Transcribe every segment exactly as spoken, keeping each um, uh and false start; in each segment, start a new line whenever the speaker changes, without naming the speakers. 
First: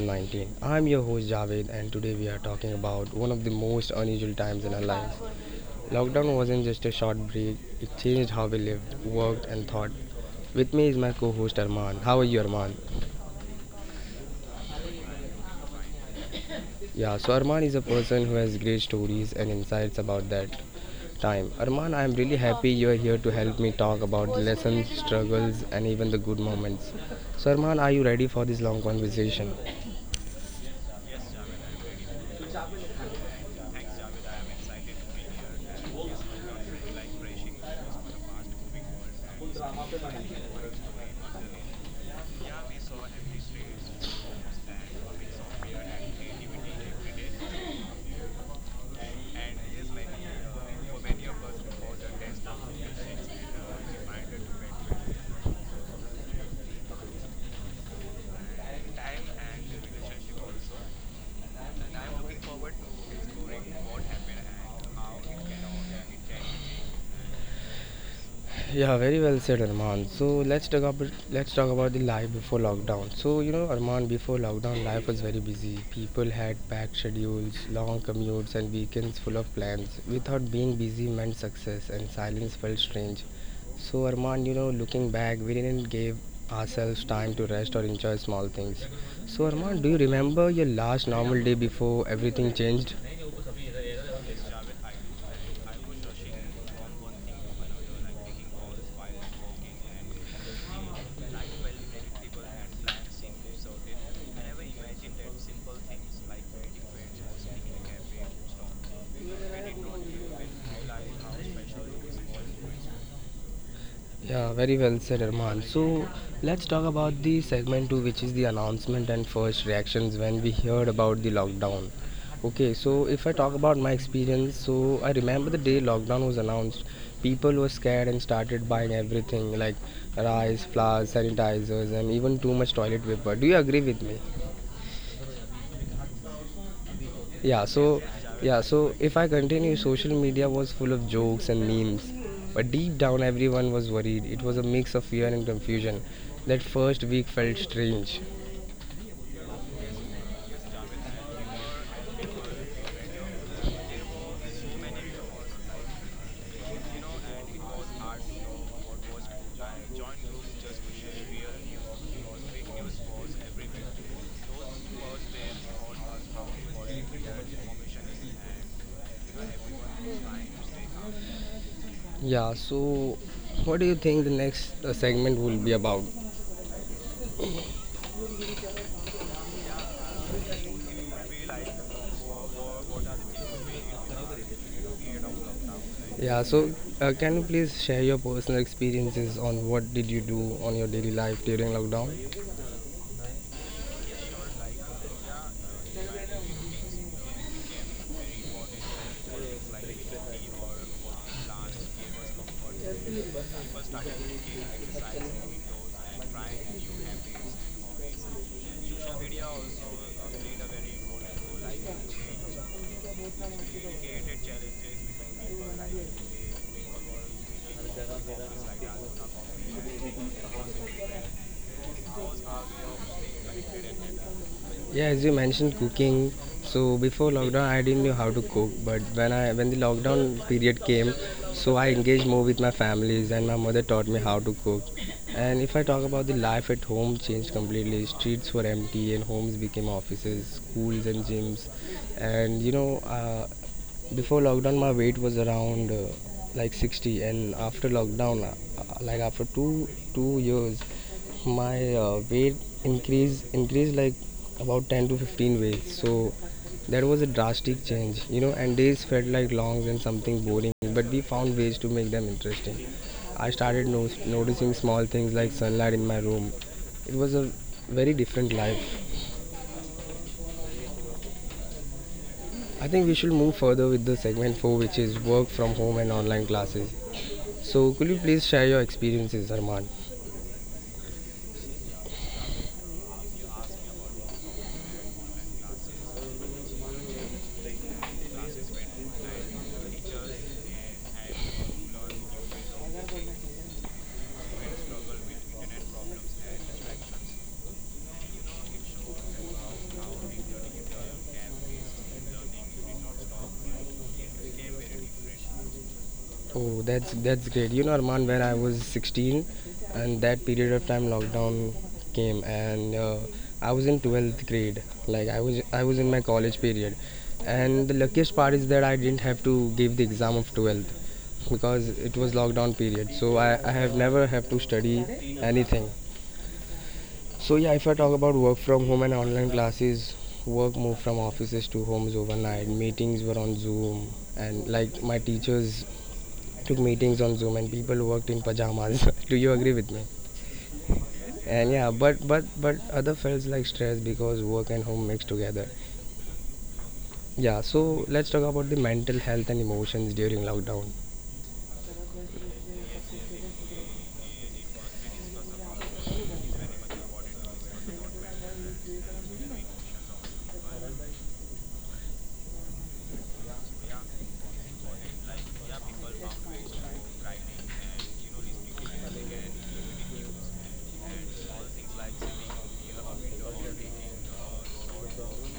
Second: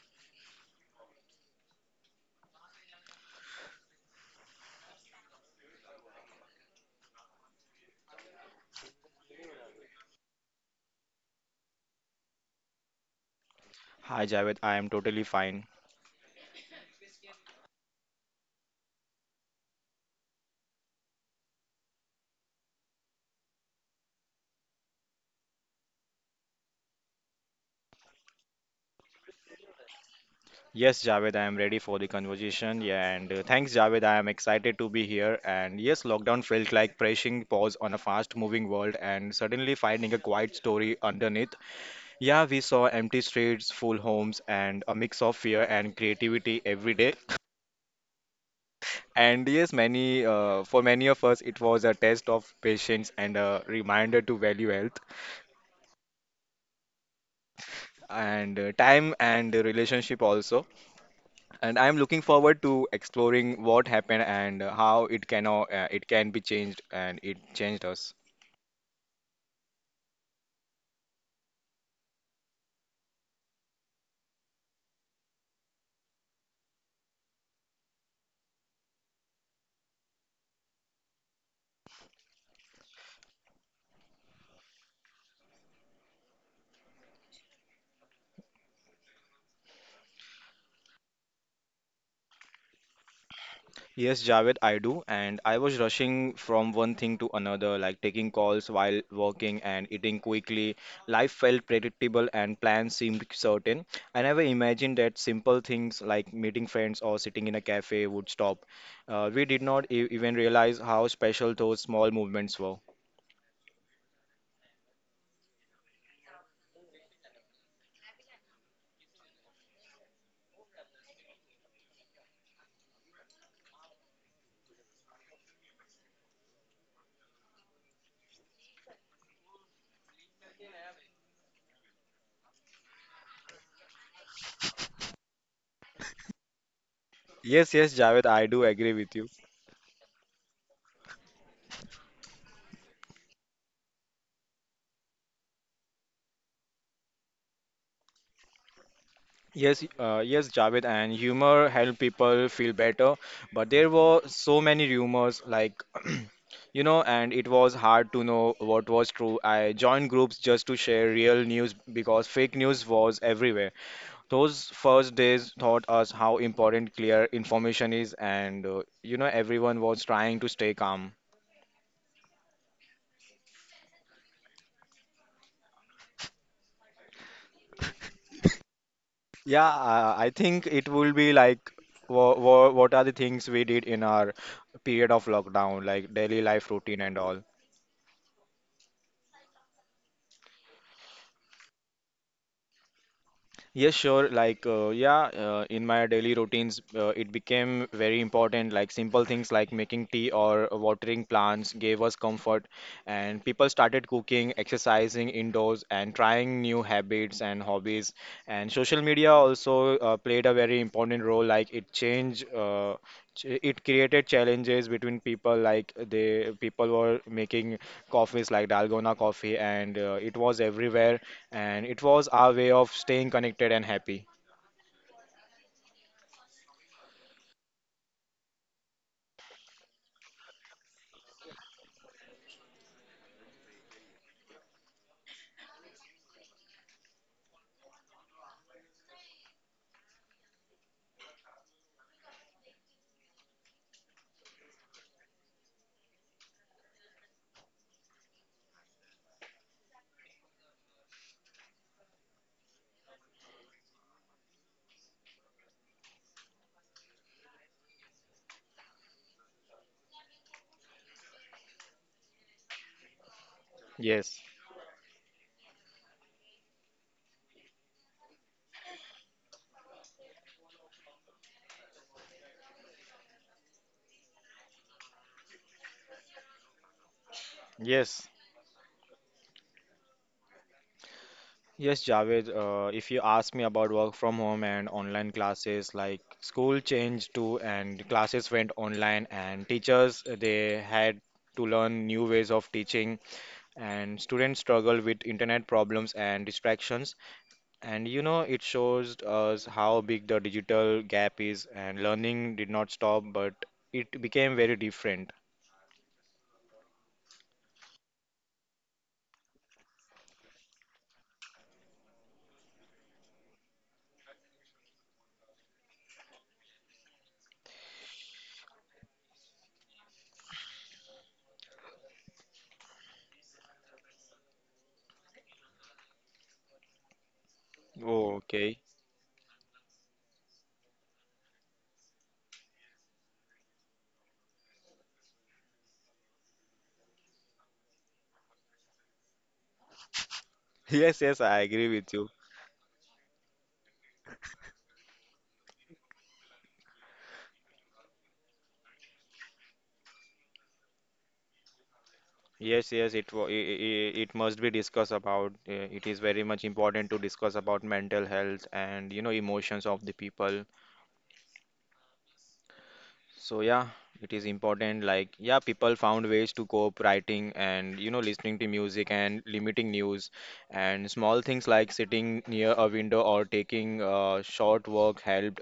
two thousand nineteen. I'm your host Javed and today we are talking about one of the most unusual times in our lives. Lockdown wasn't just a short break, it changed how we lived, worked and thought. With me is my co-host Arman. How are you, Arman?
Hi Javed, I am totally fine.
Yeah, so Arman is a person who has great stories and insights about that time. Arman, I'm really happy you're here to help me talk about the lessons, struggles and even the good moments. So Arman, are you ready for this long conversation?
Yes, Javed, I am ready for the conversation. Yeah, and uh, thanks, Javed. I am excited to be here. And yes, lockdown felt like pressing pause on a fast-moving world and suddenly finding a quiet story underneath. Yeah, we saw empty streets, full homes, and a mix of fear and creativity every day. And yes, many uh, for many of us, it was a test of patience and a reminder to value health and uh, time and relationship also. And I'm looking forward to exploring what happened and how it can uh, it can be changed and it changed us.
Yeah, very well said, Arman. So let's talk about let's talk about the life before lockdown. So you know, Arman, before lockdown, life was very busy. People had packed schedules, long commutes, and weekends full of plans. We thought being busy meant success, and silence felt strange. So Arman, you know, looking back, we didn't give ourselves time to rest or enjoy small things. So Arman, do you remember your last normal day before everything changed?
Yes, Javed, I do. And I was rushing from one thing to another, like taking calls while working and eating quickly. Life felt predictable and plans seemed certain. I never imagined that simple things like meeting friends or sitting in a cafe would stop. Uh, we did not e even realize how special those small movements were.
Yeah, very well said, Armal. So let's talk about the segment two, which is the announcement and first reactions when we heard about the lockdown. Okay, so if I talk about my experience, so I remember the day lockdown was announced, people were scared and started buying everything like rice, flour, sanitizers, and even too much toilet paper. Do you agree with me? Yeah,
Yes, yes,
so
Javed, I do
yeah
agree
so
with
if
you.
I continue, social media was full of jokes and memes, but deep down everyone was worried. It was a mix of fear and confusion. That first week felt strange.
Yes, uh, yes, Javed, and humor help people feel better. But there were so many rumors, like, you know, and it was hard to know what was true. I joined groups just to share real news because fake news was everywhere. Those first days taught us how important clear information is, and uh, you know, everyone was trying to stay calm.
Yeah, so what do you think the next uh, segment will be about?
Yeah, uh, I think it will be like, wha wha what are the things we did in our period of lockdown, like daily
Yeah,
life
so
routine and
uh,
all.
can you please share your personal experiences on what did you do on your daily life during lockdown?
Yes, sure. Like, uh, yeah, uh, in my daily routines, uh, it became very important. Like, simple things like making tea or watering plants gave us comfort. And people started cooking, exercising indoors, and trying new habits and hobbies. And social media also uh, played a very important role. Like, it changed, uh, ch- it created challenges between people. Like, they people were making coffees like Dalgona coffee, and uh, it was everywhere, and it was our way of staying connected and happy.
Yeah, as you mentioned cooking, so before lockdown I didn't know how to cook, but when I when the lockdown period came, so I engaged more with my families and my mother taught me how to cook. And if I talk about the life at home, changed completely. Streets were empty and homes became offices, schools and gyms. And you know, uh, before lockdown, my weight was around uh, like sixty, and after lockdown, uh, like after two two years, my uh, weight increased increased like about ten to fifteen weights. So that was a drastic change, you know. And days felt like longs and something boring, but we found ways to make them interesting. I started no-
Yes,
noticing small things like sunlight in my room. It was a very different life. I think we should move further with the segment four, which is work from home and online classes. So could you
yes.
please share your experiences, Arman?
Yes, Javed. Uh, if you ask me about work from home and online classes, like school changed too, and classes went online, and teachers uh, they had to learn new ways of teaching, and students struggle with internet problems and distractions. And you know, it shows us how big the digital gap is, and learning did not stop, but it became very different.
Oh, that's that's great. You know, Arman, when I was sixteen, and that period of time lockdown came, and uh, I was in twelfth grade. Like I was I was in my college period, and the luckiest part is that I didn't have to give the exam of twelfth because it was lockdown period. So I, I have never have to study anything. So yeah, if I talk
Oh,
about work
okay.
from home and online classes, work moved from offices to homes overnight. Meetings were on Zoom, and like my teachers took meetings on Zoom, and people worked in pajamas. Do you agree with me?
Yes, yes, I
And
agree
yeah,
with you.
but but but other felt like stress because work and home mixed together. Yeah, so let's talk about the mental health and emotions during lockdown.
Yes, yes, it wa- I- I- I- it must be discussed about. uh, It is very much important to discuss about mental health and you know emotions of the people. So yeah, it is important. Like yeah, people found ways to cope writing and you know listening to music and limiting news, and small things like sitting near a window or taking a short walk helped,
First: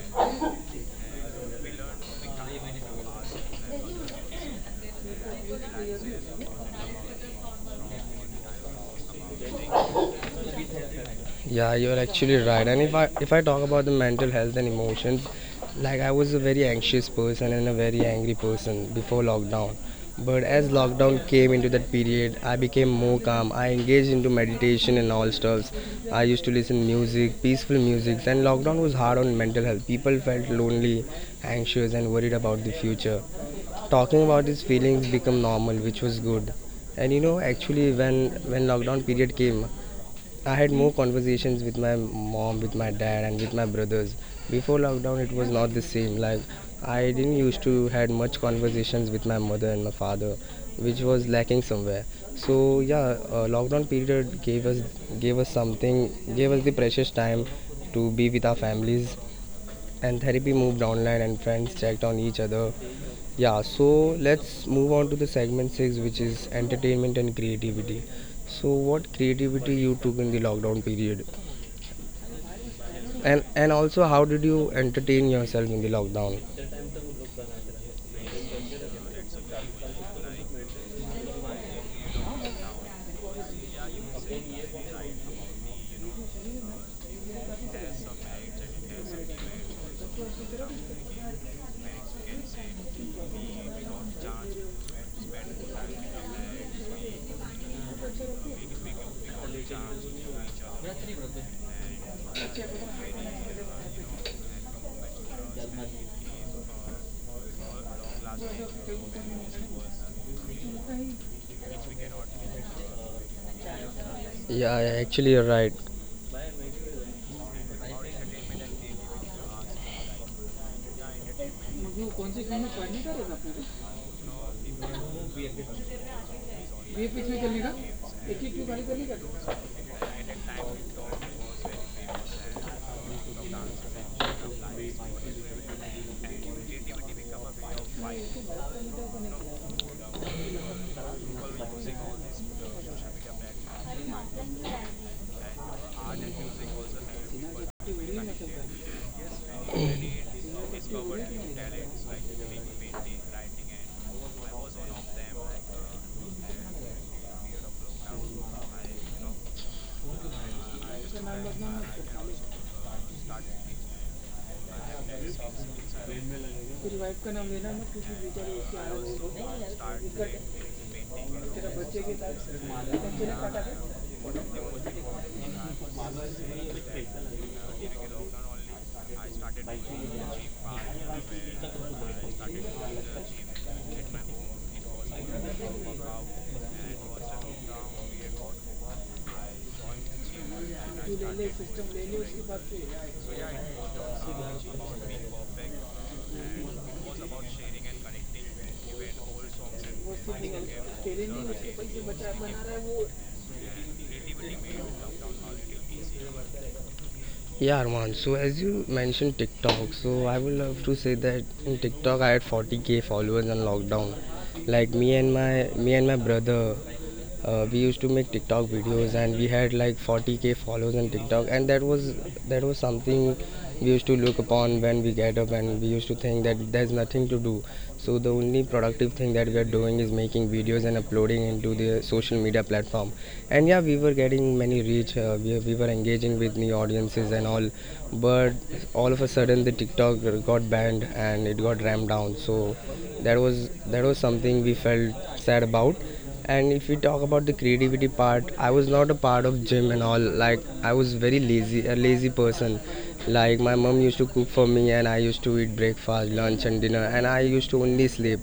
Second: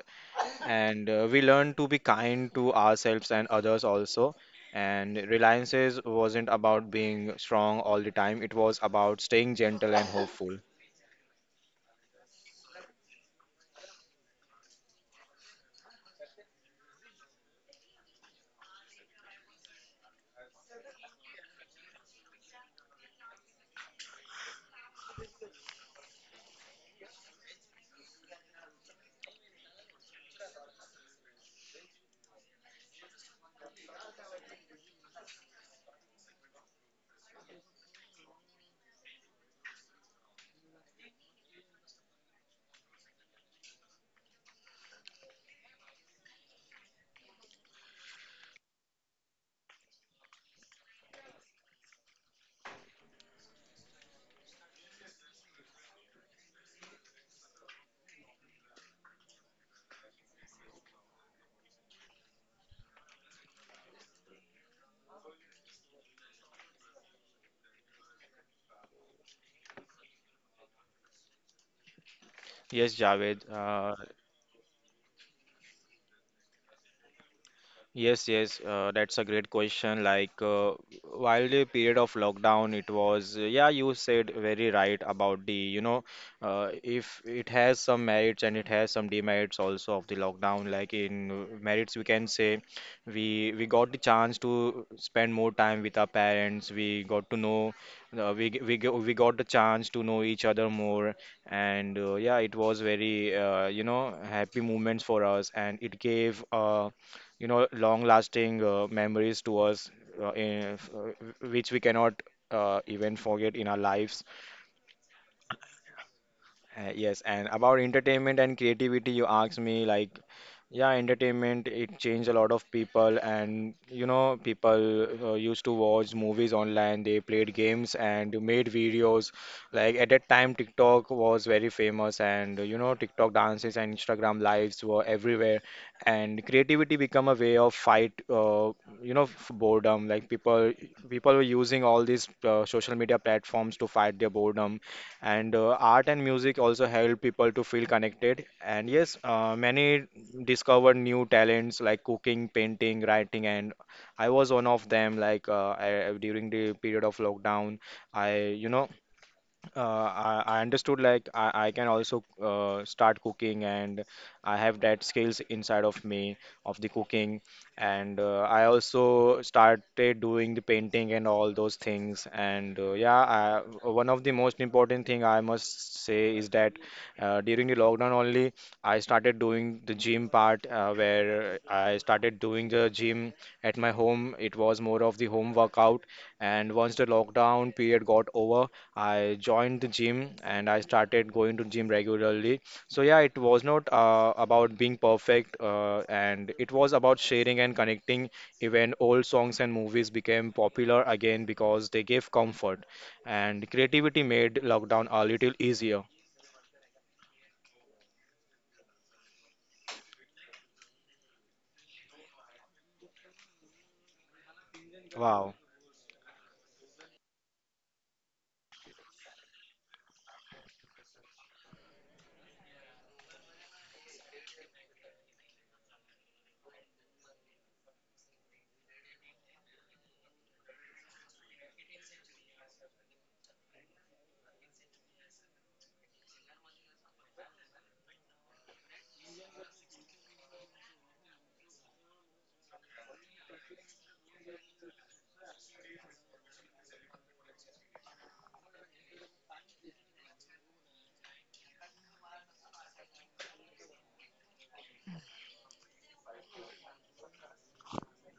and uh, we learned to be kind to ourselves and others also, and reliances wasn't about being strong all the time, it was about staying gentle and hopeful.
Yeah, you're actually right. And if I if I talk about the mental health and emotions, like I was a very anxious person and a very angry person before lockdown. But as lockdown came into that period, I became more calm. I engaged into meditation and all stuffs. I used to listen music, peaceful music. And lockdown was hard on mental health. People felt lonely, anxious, and worried about the future. Talking about these feelings become normal, which was good. And you know, actually, when when lockdown period came, I had more conversations with my mom, with my dad, and with my brothers. Before lockdown, it was not the same. Like I didn't used to had much conversations with my mother and my father, which was lacking somewhere. So yeah, uh, lockdown period gave us gave us something, gave us the precious time to be with our families. And therapy moved online, and friends checked on each other. Yeah, so let's move on to the segment six, which is entertainment and creativity. So, what creativity you took in the lockdown period,
Yes, Javed.
and and
uh,
also how did you entertain yourself in the lockdown?
Yes, yes, uh, that's a great question. Like, uh, while the period of lockdown, it was, uh, yeah, you said very right about the, you know, uh, if it has some merits and it has some demerits also of the lockdown. Like in uh, merits, we can say we we got the chance to spend more time with our parents. We got to know, uh, we g- we go- We got the chance to know each other more, and uh, yeah, it was very, uh, you know, happy moments for us, and it gave. Uh, you know, long-lasting uh, memories to us, uh, in, uh, which we cannot uh, even forget in our lives.
Yeah, yeah, actually you're right.
Uh, yes, and about entertainment and creativity, you asked me like, yeah, entertainment, it changed a lot of people, and you know, people uh, used to watch movies online, they played games and made videos. Like at that time, TikTok was very famous, and you know, TikTok dances and Instagram lives were everywhere, and creativity become a way of fight, uh, you know, f- boredom. Like people, people were using all these uh, social media platforms to fight their boredom, and uh, art and music also help people to feel connected, and yes, uh, many discover new talents like cooking, painting, writing. And i was one of them. Like uh, I, I- during the period of lockdown, i you know uh, I, I understood like I, I can also uh, start cooking, and I have that skills inside of me of the cooking. And uh, I also started doing the painting and all those things. And uh, yeah, I, one of the most important thing I must say is that uh, during the lockdown only I started doing the gym part. Uh, where I started doing the gym at my home, it was more of the home workout. And once the lockdown period got over, I joined the gym and I started going to gym regularly. So yeah, it was not uh, about being perfect, uh, and it was about sharing and connecting. Even old songs and movies became popular again because they gave comfort, and creativity made lockdown a little easier.
Yeah, Arman. So as you mentioned TikTok, so I would love to say that in TikTok I had forty k followers on lockdown. Like me and my
Wow.
me and my brother, uh, we used to make TikTok videos and we had like forty k followers on TikTok, and that was that was something we used to look upon when we get up, and we used to think that there's nothing to do. So the only productive thing that we are doing is making videos and uploading into the social media platform. And yeah, we were getting many reach, uh, we, we were engaging with new audiences and all. But all of a sudden the TikTok got banned and it got rammed down. So that was that was something we felt sad about. And if we talk about the creativity part, I was not a part of gym and all. Like I was very lazy, a lazy person. Like my mom used to cook for me, and I used to eat breakfast, lunch, and dinner, and I used to only sleep.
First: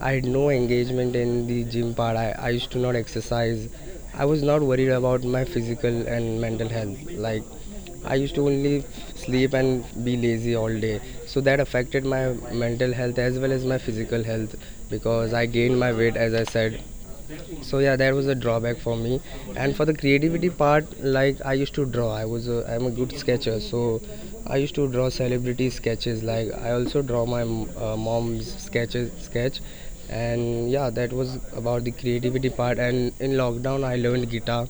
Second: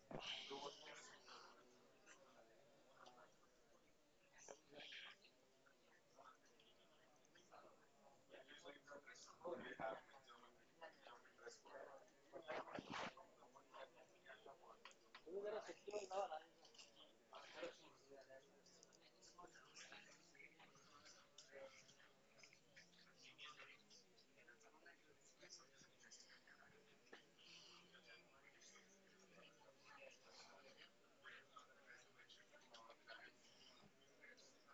I had no engagement in the gym part. I, I used to not exercise. I was not worried about my physical and mental health. Like I used to only sleep and be lazy all day. So that affected my mental health as well as my physical health, because I gained my weight as I said. So yeah, that was a drawback for me. And for the creativity part, like I used to draw. i was a, I'm a good sketcher, so I used to draw celebrity sketches. Like I also draw my uh, mom's sketches sketch. And yeah, that was about the creativity part. And in lockdown I learned guitar.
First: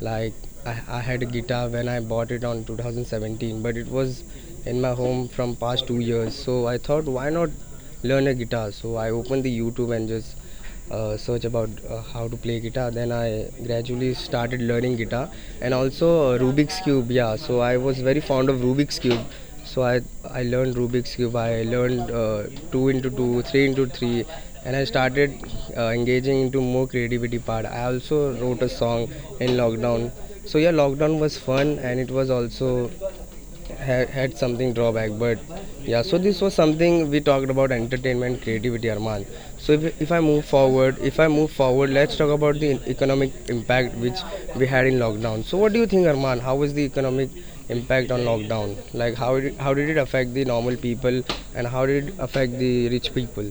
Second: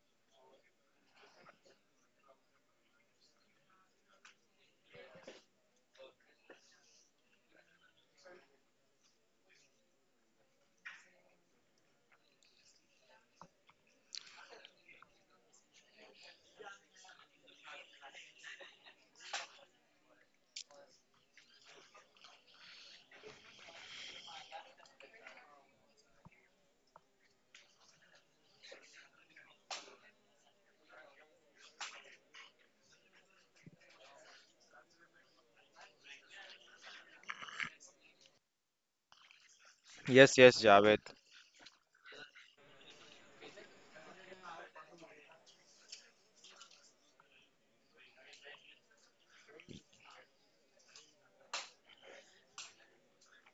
Like I, I had a guitar when I bought it on two thousand seventeen, but it was in my home from past two years, so I thought, why not learn a guitar? So I opened the YouTube and just uh, search about uh, how to play guitar. Then I gradually started learning guitar, and also uh, Rubik's cube. Yeah, so I was very fond of Rubik's cube. So I I learned Rubik's cube. I learned uh, two into two, three into three, and I started uh, engaging into more creativity part. I also wrote a song in lockdown. So yeah, lockdown was fun and it was also had something drawback. But yeah, so this was something we talked about, entertainment creativity, Arman. So if, if i
Yes,
move
yes, Javed.
forward if i move forward let's talk about the economic impact which we had in lockdown. So what do you think, Arman, how was the economic impact on lockdown? Like how did, how did it affect the normal people, and how did it affect the rich people?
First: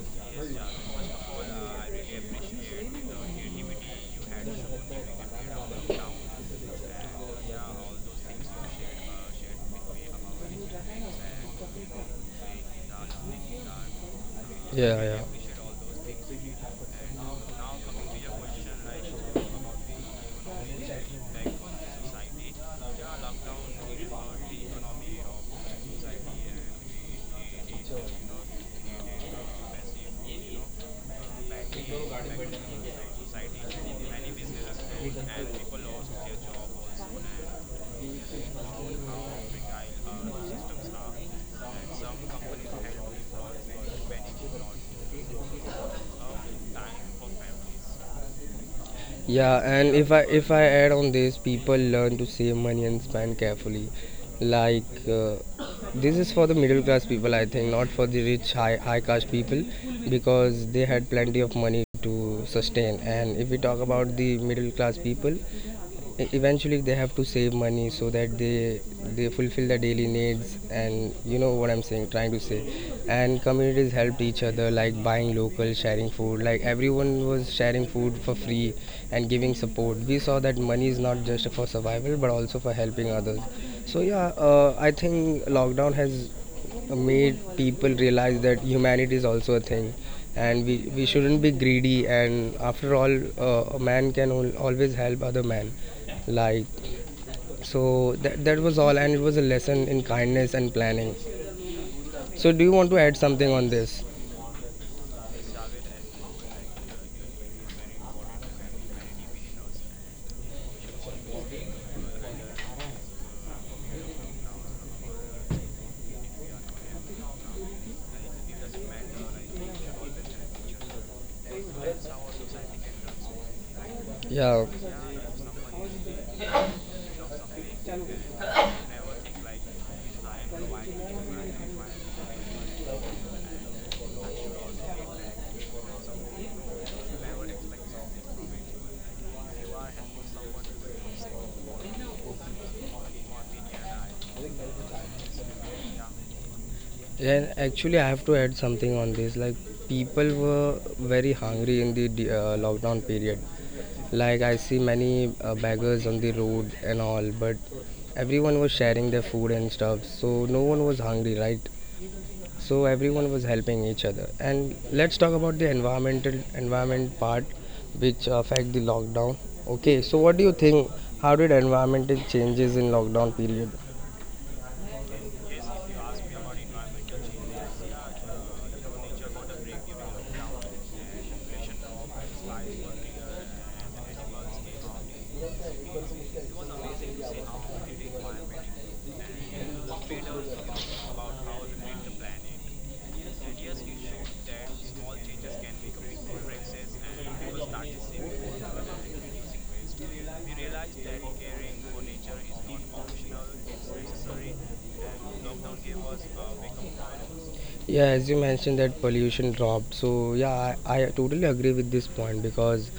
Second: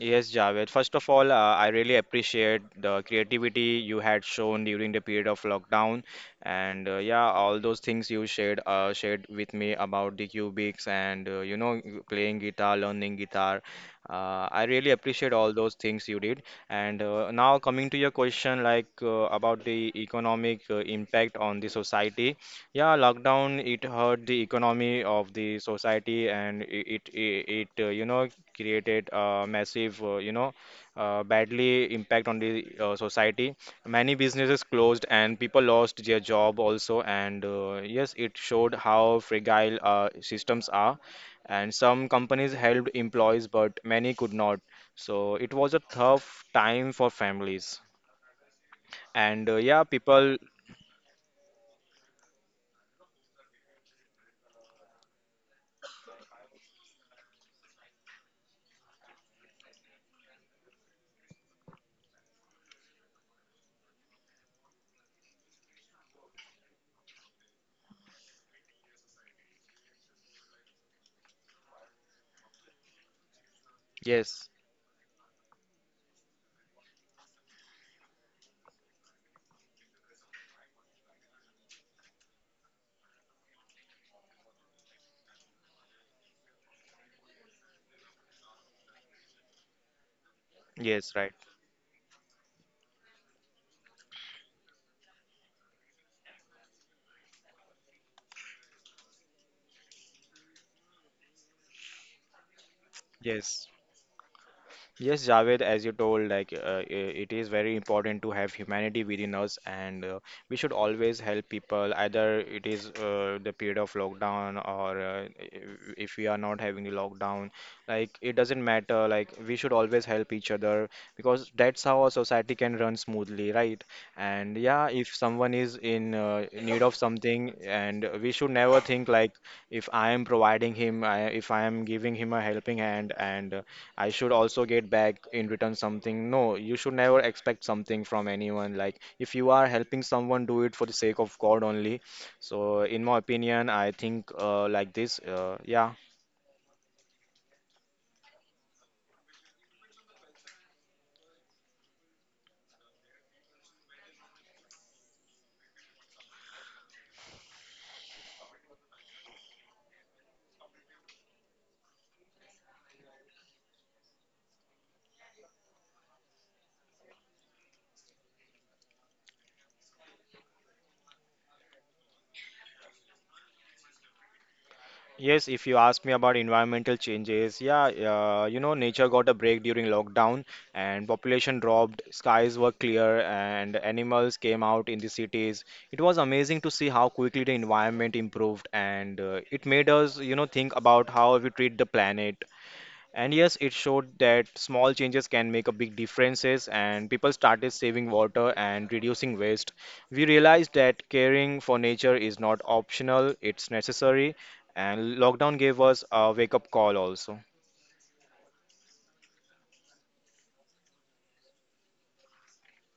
Yes, Javed. First of all, uh, I really appreciate the creativity you had shown during the period of lockdown, and uh, yeah, all those things you shared uh, shared with me about the cubics and uh, you know g- playing guitar, learning guitar. Uh, I really
Yeah, yeah.
appreciate all those things you did. And uh, now coming to your question, like uh, about the economic uh, impact on the society. Yeah, lockdown it hurt the economy of the society, and it it, it uh, you know created a massive, uh, you know, uh, badly impact on the uh, society. Many businesses closed and people lost their job also. And uh, yes, it showed how fragile uh, systems are. And some companies helped employees, but many could not. So it was a tough time for families. And uh,
Yeah,
yeah,
and if I
people,
if I add on this, people learn to save money and spend carefully. Like uh, this is for the middle class people, I think, not for the rich high high caste people, because they had plenty of money to sustain. And if we talk about the middle class people, E- eventually they have to save money so that they they fulfill their daily needs and you know what I'm saying trying to say and communities helped each
yes,
other, like buying local, sharing food. Like everyone was sharing food for free and giving support. We saw that money is not just for survival, but also for helping others. So yeah, uh, I think lockdown has made people realize that humanity is also a thing, and we, we
yes, right,
shouldn't be greedy. And after all, uh, a man can al- always help other man. Like, so that, that was all, and it was a lesson in kindness and planning. So do you want to add something on
yes.
this?
Yes, Javed, as you told, like uh, i- it is very important to have humanity within us, and uh, we should always help people. Either it is uh, the period of lockdown, or uh, i- if we are not having the lockdown, like it doesn't matter. Like we should always help each other because that's how a society can run smoothly, right? And
Yeah,
yeah, if someone is in uh, need of something, and we should never think like if I am providing him, I, if I am giving him a helping hand, and I should also get back in return something. No, you should never expect something from anyone. Like, if you are helping someone, do it for the sake of God only. So, in my opinion, I think uh, like this. Uh, yeah.
yeah, actually I have to add something on this. Like people were very hungry in the uh, lockdown period. Like I see many uh, beggars on the road and all, but everyone was sharing their food and stuff, so no one was hungry, right? So everyone was helping each other. And let's talk about the environmental environment part which affect the lockdown. Okay, so what do you think? How did environmental changes in lockdown period?
Yes, if you ask me about environmental changes, yeah, uh, you know, nature got a break during lockdown, and population dropped, skies were clear, and animals came out in the cities. It was amazing to see how quickly the environment improved, and uh, it made us, you know, think about how we treat the planet. And yes, it showed that small changes can make a big differences, and people started saving water and reducing waste. We realized that caring for nature is not optional, it's necessary, and lockdown gave us a wake up call also.
Yeah, as you mentioned that pollution dropped, so yeah, i, I totally agree with this point, because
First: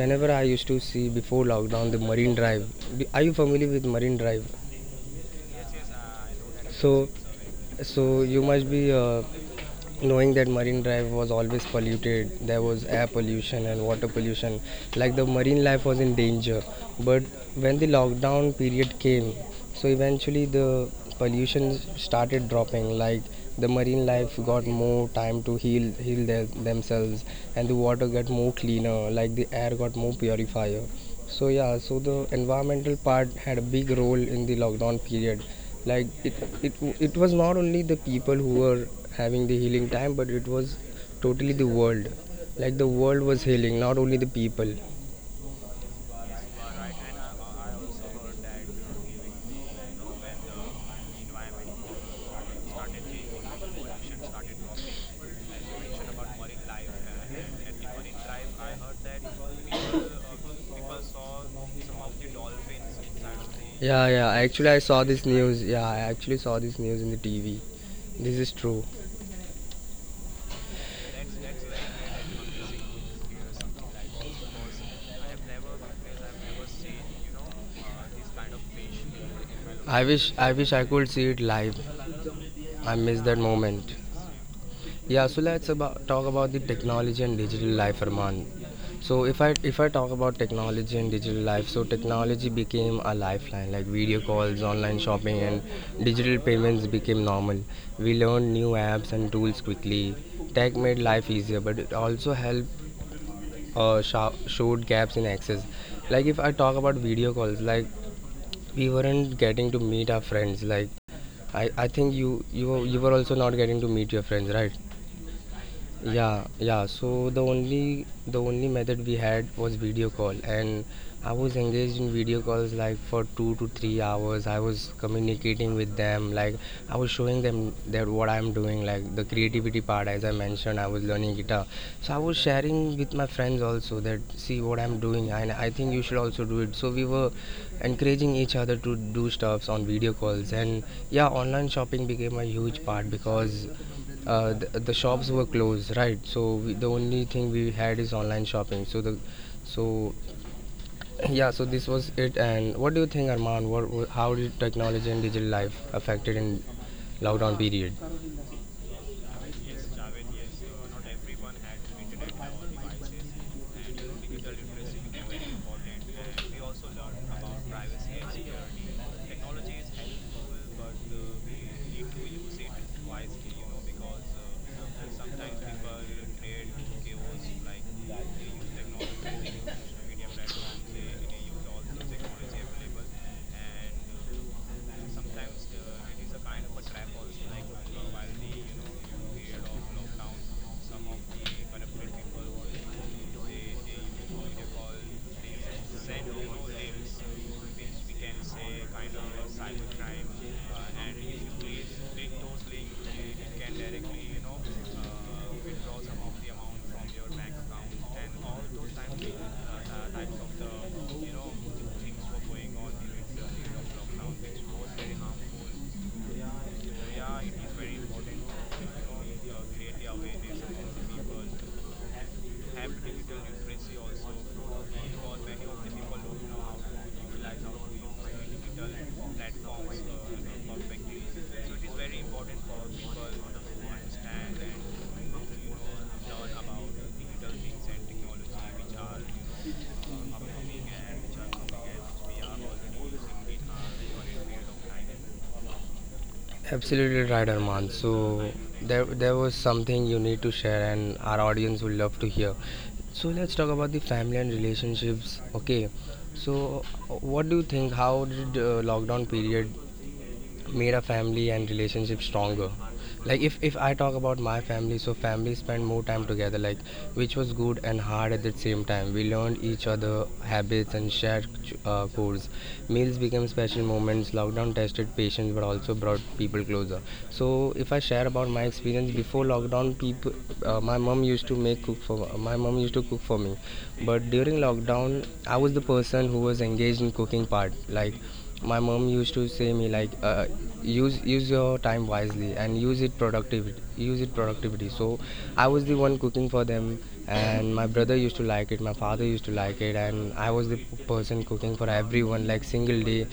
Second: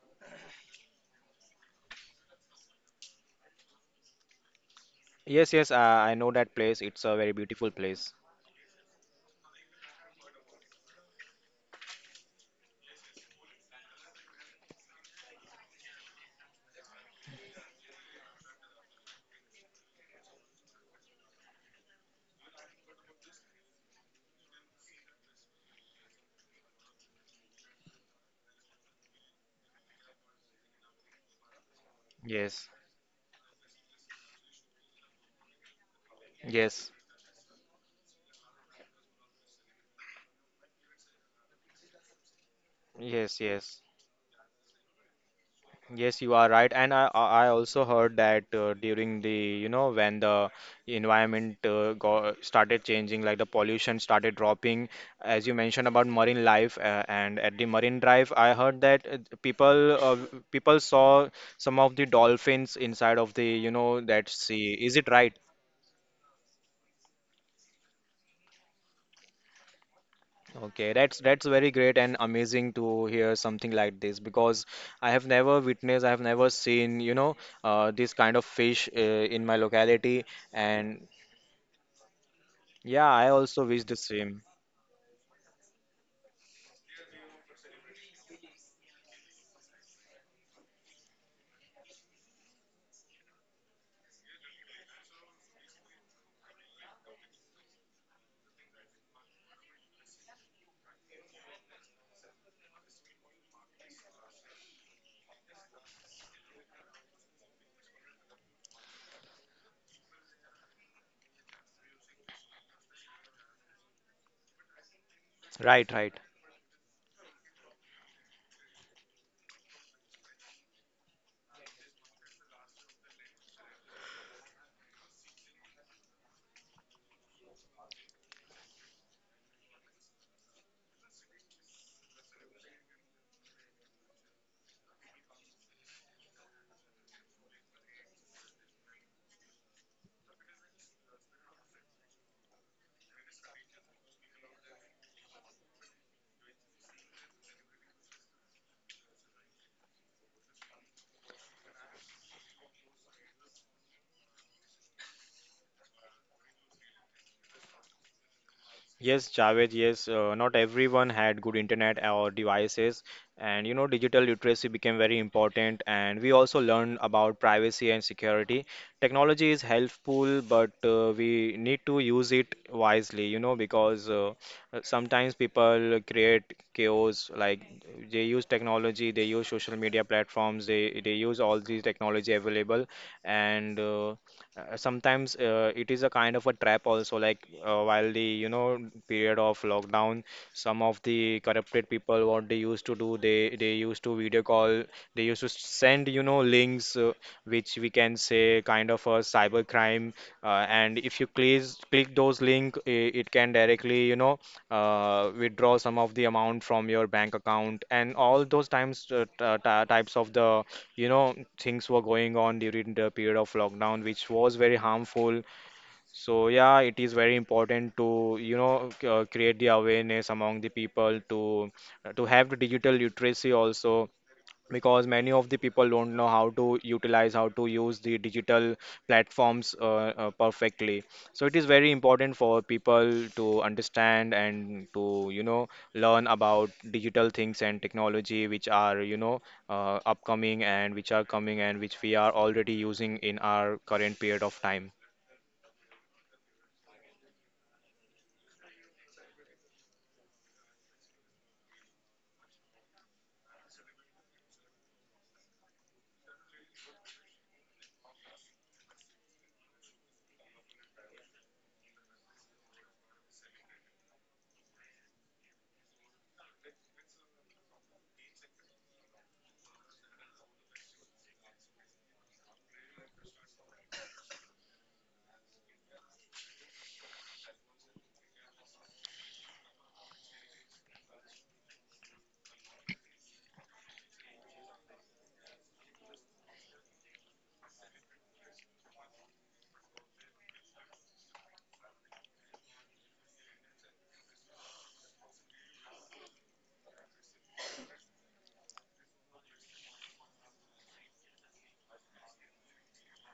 whenever I used to see before lockdown, the Marine Drive, are you familiar with Marine Drive?
Yes, yes, uh, I know that place. It's
So,
a very beautiful place.
so you must be uh, knowing that Marine Drive was always polluted. There was air pollution and water pollution, like the marine life was in danger. But when the lockdown period came, so eventually the pollution started dropping. Like the marine life got more time to heal heal their, themselves, and the water got more cleaner, like the air got more purifier. So yeah, so the
Yes.
environmental part had a big role in the lockdown period. Like it, it,
Yes.
it was not only the people who were having the healing time, but it was totally the world. Like the world
Yes,
was healing,
yes.
not only the people.
Yes, you are right, and I I I also heard that uh, during the you know when the environment uh, got started changing, like the pollution started dropping, as you mentioned about marine life, uh, and at the marine drive, I heard that uh, people uh, people saw some of the dolphins inside of the you know
Yeah,
that
yeah.
sea.
Actually, I
Is it
saw this
right?
news. Yeah, I actually saw this news in the T V. This is true.
Okay, that's that's very great and amazing to hear something like this because I have never witnessed, I have never seen, you know, uh, this kind of fish uh, in my
I
locality,
wish, I wish I
and
could see it live. I
yeah,
miss
I
that
also wish the
moment.
same.
Yeah, so let's about, talk about the technology and digital life, Arman. So if I if I talk about technology and digital life, so technology became a lifeline. Like video calls, online shopping, and digital payments became normal. We learned new apps and tools quickly. Tech made life easier, but it also helped uh, sho- showed gaps in access. Like if I talk about video calls, like we weren't getting to meet our friends. Like I, I think you you you were also not getting to meet your friends, right?
Right,
Right?
right.
Yeah, yeah. So the only the only method we had was video call, and I was engaged in video calls like for two to three hours. I was communicating with them, like I was showing them that what I'm doing, like the creativity part. As I mentioned, I was learning guitar, so I was sharing with my friends also that see what I'm doing, and I think you should also do it. So we were encouraging each other to do stuffs on video calls. And yeah, online shopping became a huge part, because uh, the, the shops were closed, right? So we, the only thing we had is online shopping. So the, so yeah, so this was it. And what do you think, Arman? What, what, how did technology and digital life affected in lockdown period?
Yes, Javed, yes, uh, not everyone had good internet or devices, and you know, digital literacy became very important, and we also learned about privacy and security. Technology is helpful, but uh, we need to use it wisely, you know, because uh, uh, sometimes people create chaos, like they use technology, they use social media platforms, they they use all these technology available, and uh, uh, sometimes uh, it is a kind of a trap also like uh, while the you know period of lockdown some of the corrupted people what they used to do they they used to video call they used to send you know links uh, which we can say kind of a cyber crime, uh, and if you click click those link, it, it can directly you know uh, withdraw some of the amount from your bank account. And all those times uh, t- uh, ty- types of the you know things were going on during the period of lockdown, which was very harmful. So yeah, it is very important to you know c- uh, create the awareness among the people to to have the digital literacy also, because many of the people don't know how to utilize how to use the digital platforms uh, uh, perfectly. So it is very important for people to understand and to you know learn about digital things and technology which are you know uh, upcoming and which are coming and which we are already using in our current period of time.
Absolutely right, Arman. So there, there was something you need to share, and our audience would love to hear. So let's talk about the family and relationships. Okay, so what do you think? How did uh, lockdown period made a family and relationship stronger? Like if, if I talk about my family, so family spent more time together, like which was good and hard at the same time. We learned each other habits and shared uh, goals. Meals became special moments. Lockdown tested patience but also brought people closer. So if I share about my experience before lockdown, people, uh, my mom used to make cook for my mom used to cook for me. But during lockdown, I was the person who was engaged in cooking part. Like my mom used to say me like uh, use use your time wisely and use it productivity, use it productivity. So I was the one cooking for them, and my brother used to like it, my father used to like it, and I was the p- person cooking for everyone, like single day.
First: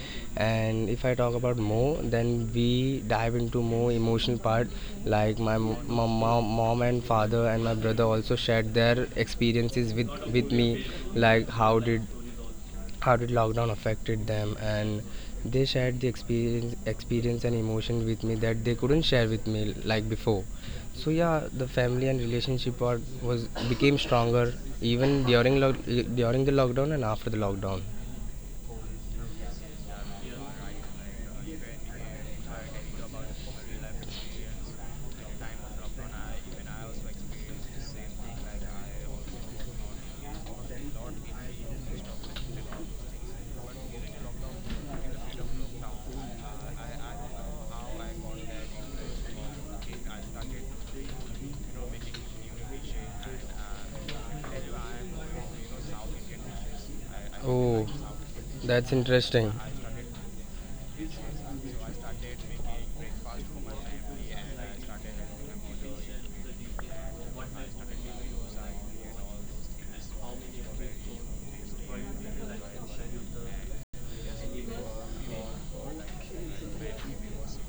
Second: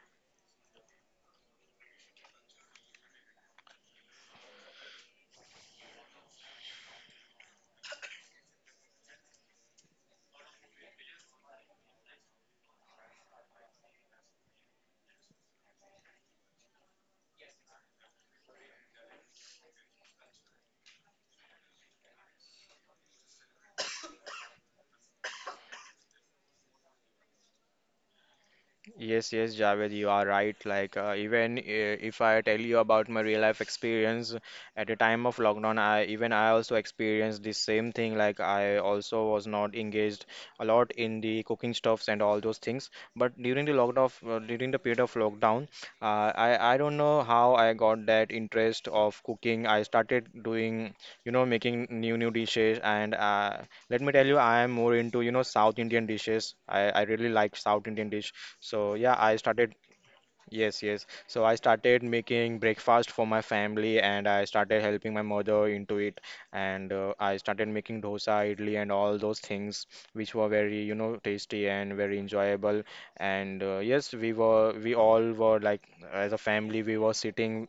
And if I talk about more, then we dive into more emotional part. Like my, m- my mom, mom and father and my brother also shared their experiences with with me, like how did, how did lockdown affected them. And they shared the experience experience and emotion with me that they couldn't share with me like before. So yeah, the family and relationship part was became stronger, even during lo- during the lockdown and after the lockdown.
Yes, yes, Javed, you are right. Like, uh, even uh, if I tell you about my real life experience at the time of lockdown, I even I also experienced the same thing. Like, I also was not engaged a lot in the cooking stuffs and all those things. But during the lockdown, uh, during the period of lockdown, uh, I I don't know how I got that interest of cooking. I started doing, you know, making new new dishes, and uh, let me tell you, I am more into, you know, South Indian dishes. I I really like South
Oh,
Indian dish, so
that's
yeah, I
interesting.
started. Yes, yes. So I started making breakfast for my family, and I started helping my mother into it. And uh, I started making dosa, idli, and all those things, which were very, you know, tasty and very enjoyable. And uh, yes, we were, we all were like, as a family, we were sitting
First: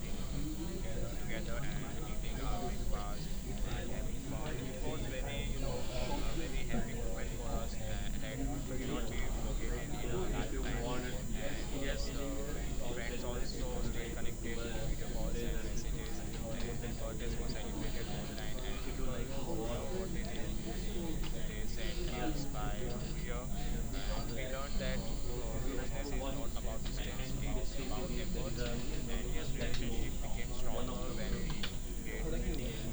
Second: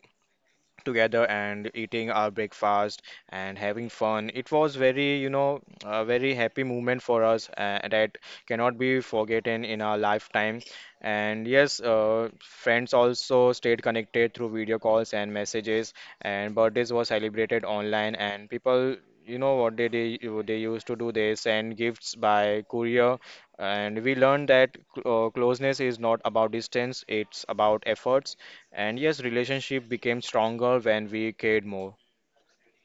together and eating our breakfast and having fun. It was very, you know, a very happy moment for us uh, that cannot be forgotten in our lifetime. And yes, uh, friends also stayed connected through video calls and messages, and birthdays were celebrated online, and people. You know what they they they used to do? They send gifts by courier, and we learned that uh, closeness is not about distance; it's about efforts, and yes, relationship became stronger when we cared more.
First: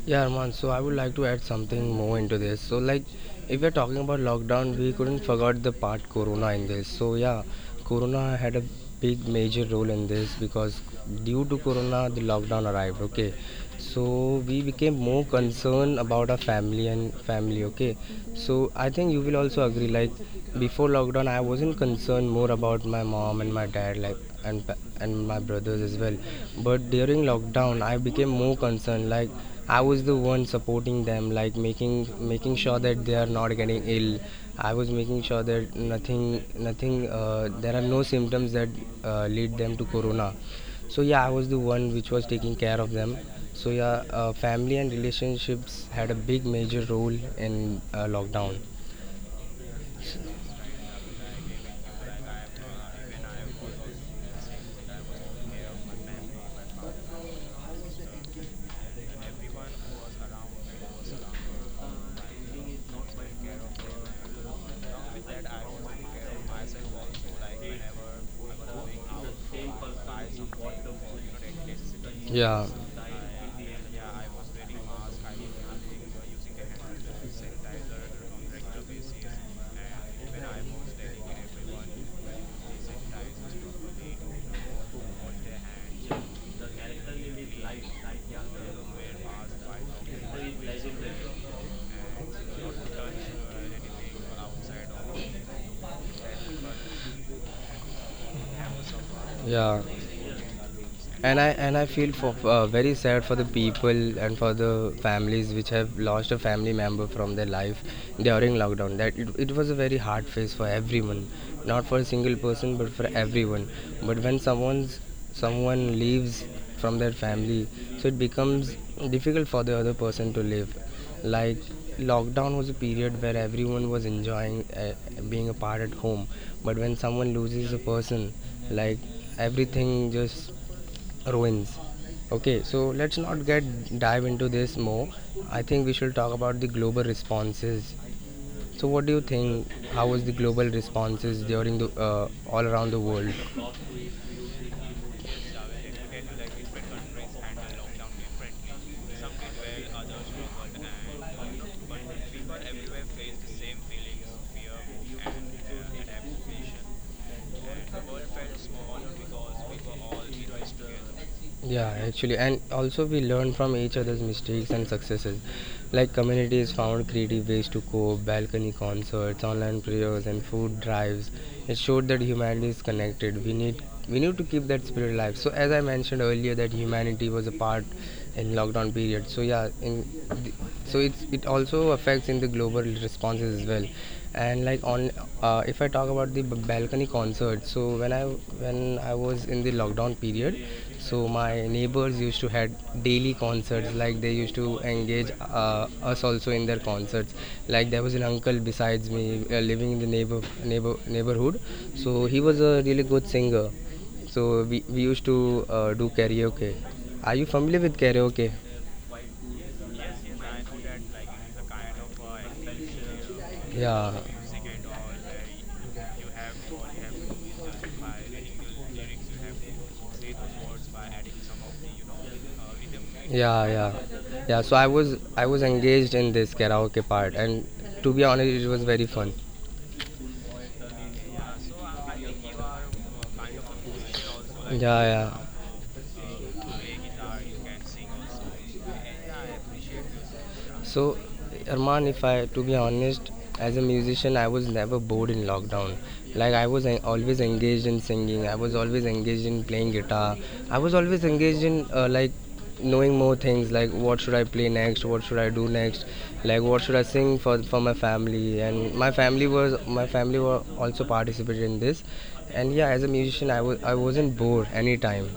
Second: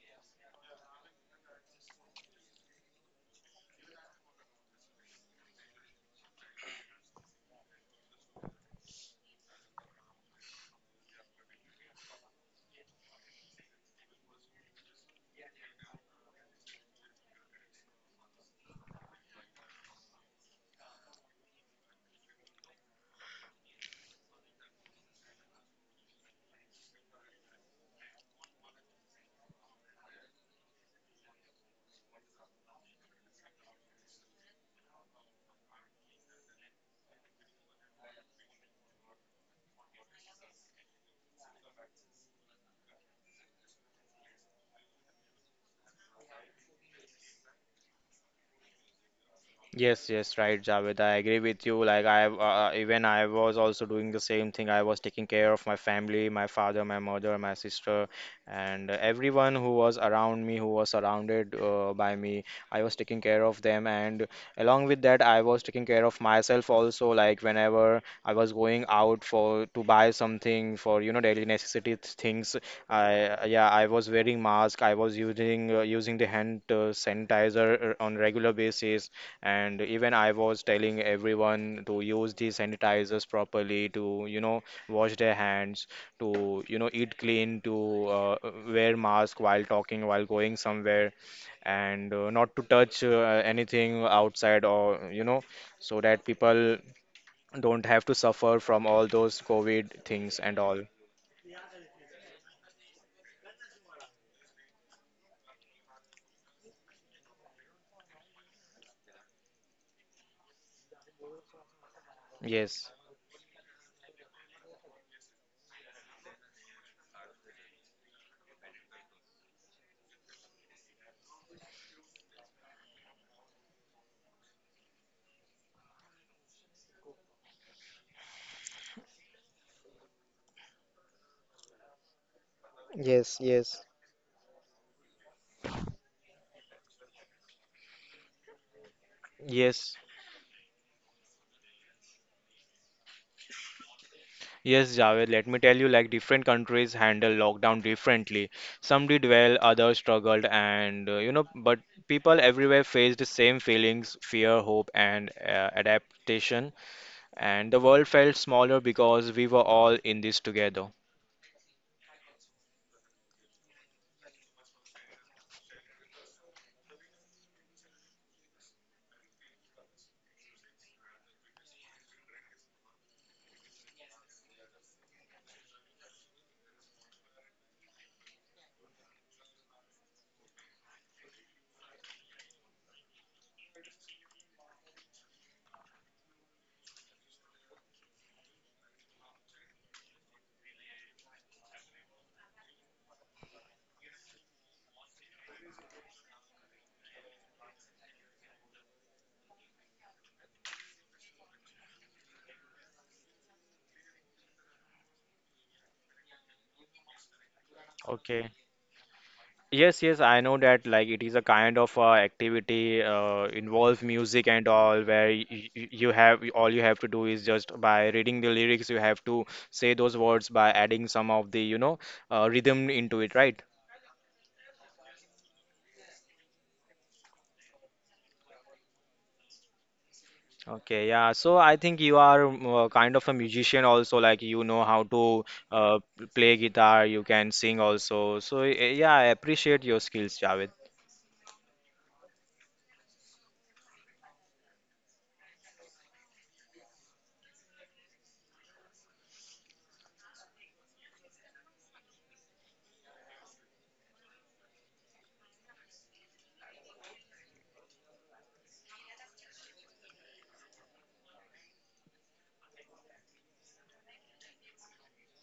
Yeah, Arman, so I would like to add something more into this. So, like, if we're talking about lockdown, we couldn't forget the part Corona in this. So yeah, Corona had a big major role in this, because due to Corona, the lockdown arrived. Okay, so we became more concerned about our family and family. Okay, so I think you will also agree. Like before lockdown, I wasn't concerned more about my mom and my dad, like, and pa- and my brothers as well. But during lockdown, I became more concerned. Like I was the one supporting them, like making making sure that they are not getting ill. I was making sure that nothing nothing, uh, there are no symptoms that uh, lead them to Corona. So yeah, I was the one which was taking care of them. So yeah, uh, family and relationships had a big major role in uh, lockdown.
Yes, yes, right, Javed. I agree with you. Like I, uh, uh, even I was also doing the same thing. I was taking care of my family, my father, my mother, my sister, and everyone who was around me, who was surrounded uh, by me. I was taking care of them, and along with that, I was taking care of myself also. Like whenever I was going out for to buy something for you know daily necessity th- things, I yeah, I was wearing mask. I was using uh, using the hand uh, sanitizer uh, on regular basis, and even I was telling everyone to use the sanitizers properly, to you know wash their hands, to you know eat clean, to uh, wear mask while talking, while going somewhere, and uh, not to touch uh, anything outside or you know, so that people don't have to suffer from all those
Yeah.
COVID things and all.
and i and i feel for, uh, very sad for the people and for the families which have lost a family member from their life during lockdown. That it, it was a very hard phase for everyone, not for a single person but
Yes,
for everyone. But when someone's, someone leaves from their family, so it becomes difficult for the other person to live. Like lockdown was a period where everyone was enjoying uh, being apart at home. But when someone loses a person, like everything just ruins. Okay, so let's not
yes,
get
yes,
dive into this more. I think we should talk about the global responses. So what do you think?
yes.
How was the global responses during the uh, all around the world?
Yes, Javed, let me tell you, like different countries handle lockdown differently. Some did well, others struggled, and uh, you know, but people everywhere faced the same feelings, fear, hope, and uh, adaptation. And the world felt smaller because we were all in this together.
Yeah, actually, and also we learn from each other's mistakes and successes. Like communities found creative ways to cope, balcony concerts, online prayers, and food drives. It showed that humanity is connected. We need we need to keep that spirit alive. So as I mentioned earlier, that humanity was a part in lockdown period. So yeah, in the, so it's it also affects in the global responses as well. And like on, uh, if I talk about the b- balcony concert, so when I when I was in the lockdown period, so my neighbors used to had daily concerts. Like they used to engage uh, us also in their concerts. Like there was an uncle besides me uh, living in the neighbor, neighbor neighborhood. So he was a really good singer. So we, we used to uh, do karaoke. Are you familiar with
Okay.
karaoke?
Yes, yes, I know that, like it is a kind of uh, activity uh, involve
Yeah,
music and all, where y y- you have, all you have to do is just by reading the lyrics you have to say those words by adding some of the you know uh, rhythm into
right.
it, right?
Yeah, yeah, yeah. So I was I was engaged in this karaoke part, and to be honest, it was very fun.
Okay, yeah. So I think you are um, uh, kind of a musician also, like
Yeah,
you know how
yeah.
to uh, play guitar, you can sing also. So y- yeah, I appreciate your skills, Javed.
So, Arman, if I to be honest, as a musician, I was never bored in lockdown. Like I was always engaged in singing. I was always engaged in playing guitar. I was always engaged in uh, like knowing more things, like what should I play next, what should I do next, like what should I sing for for my family. And my family was, my family were also participated in this. And yeah, as a musician, i was i wasn't bored any time.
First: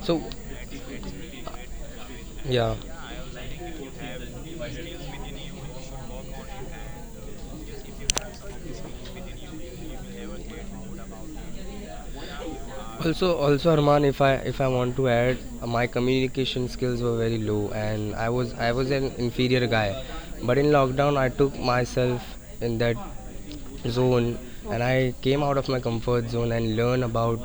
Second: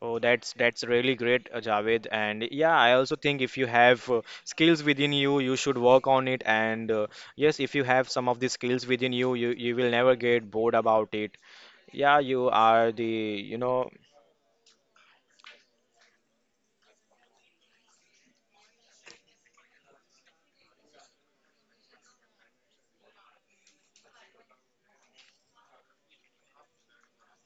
Oh,
So
that's that's really great, uh, Javed. And
yeah.
yeah, I also think if you have uh, skills within you, you should work on it. And uh, yes, if you have some of the skills within you, you you will never get bored about it. Yeah, you are the
Also,
you
also
know.
Arman, if I if I want to add, uh, my communication skills were very low, and I was I was an inferior guy. But in lockdown, I took myself in that zone, and I came out of my comfort zone and learn about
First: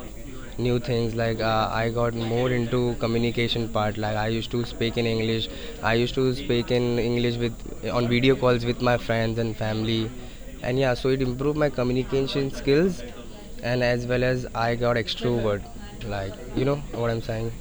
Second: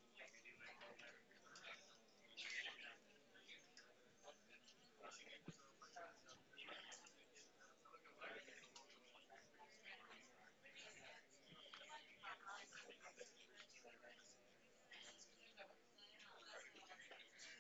new things. Like uh, I got more into communication part. Like I used to speak in English, I used to speak in English with, on video calls with my friends and family. And yeah, so it improved my communication skills, and as well as I got extrovert. Like you know what I'm saying?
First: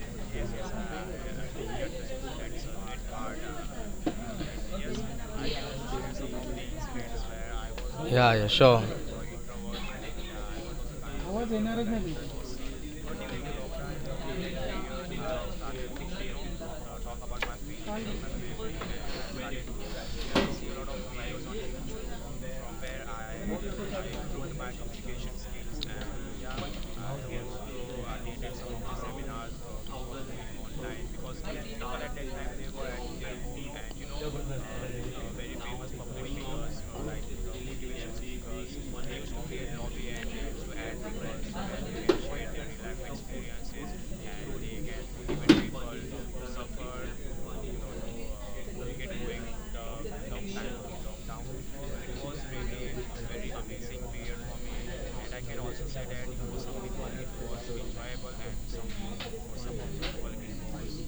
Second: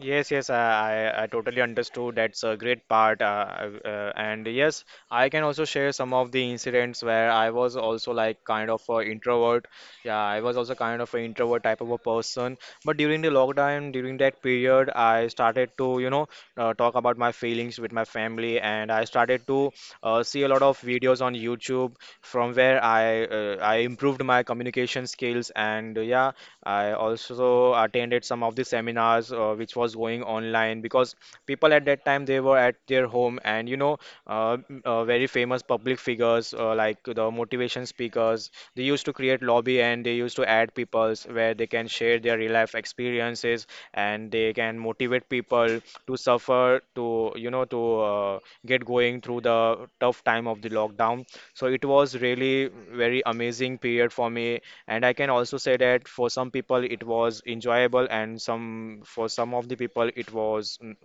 Yes, yes, I, I I totally understood. That's a great part. Uh, I- uh, and yes, I can also share some of the incidents where I was also
Yeah,
like
yeah,
kind of
sure.
a introvert. Yeah, I was also kind of an introvert type of a person. But during the lockdown, during that period, I started to, you know, uh, talk about my feelings with my family, and I started to uh, see a lot of videos on YouTube, from where I uh, I improved my communication skills. And uh, yeah, I also attended some of the seminars uh, which was going online, because people at that time they were at their home, and you know uh, m- uh, very famous public figures uh, like the motivation speakers, they used to create lobby and they used to add peoples where they can share their real life experiences and they can motivate people to suffer to you know to uh, get going through the tough time of the lockdown. So it was really very amazing period for me, and I can also say that for some people it was enjoyable, and some for some of the people it was n-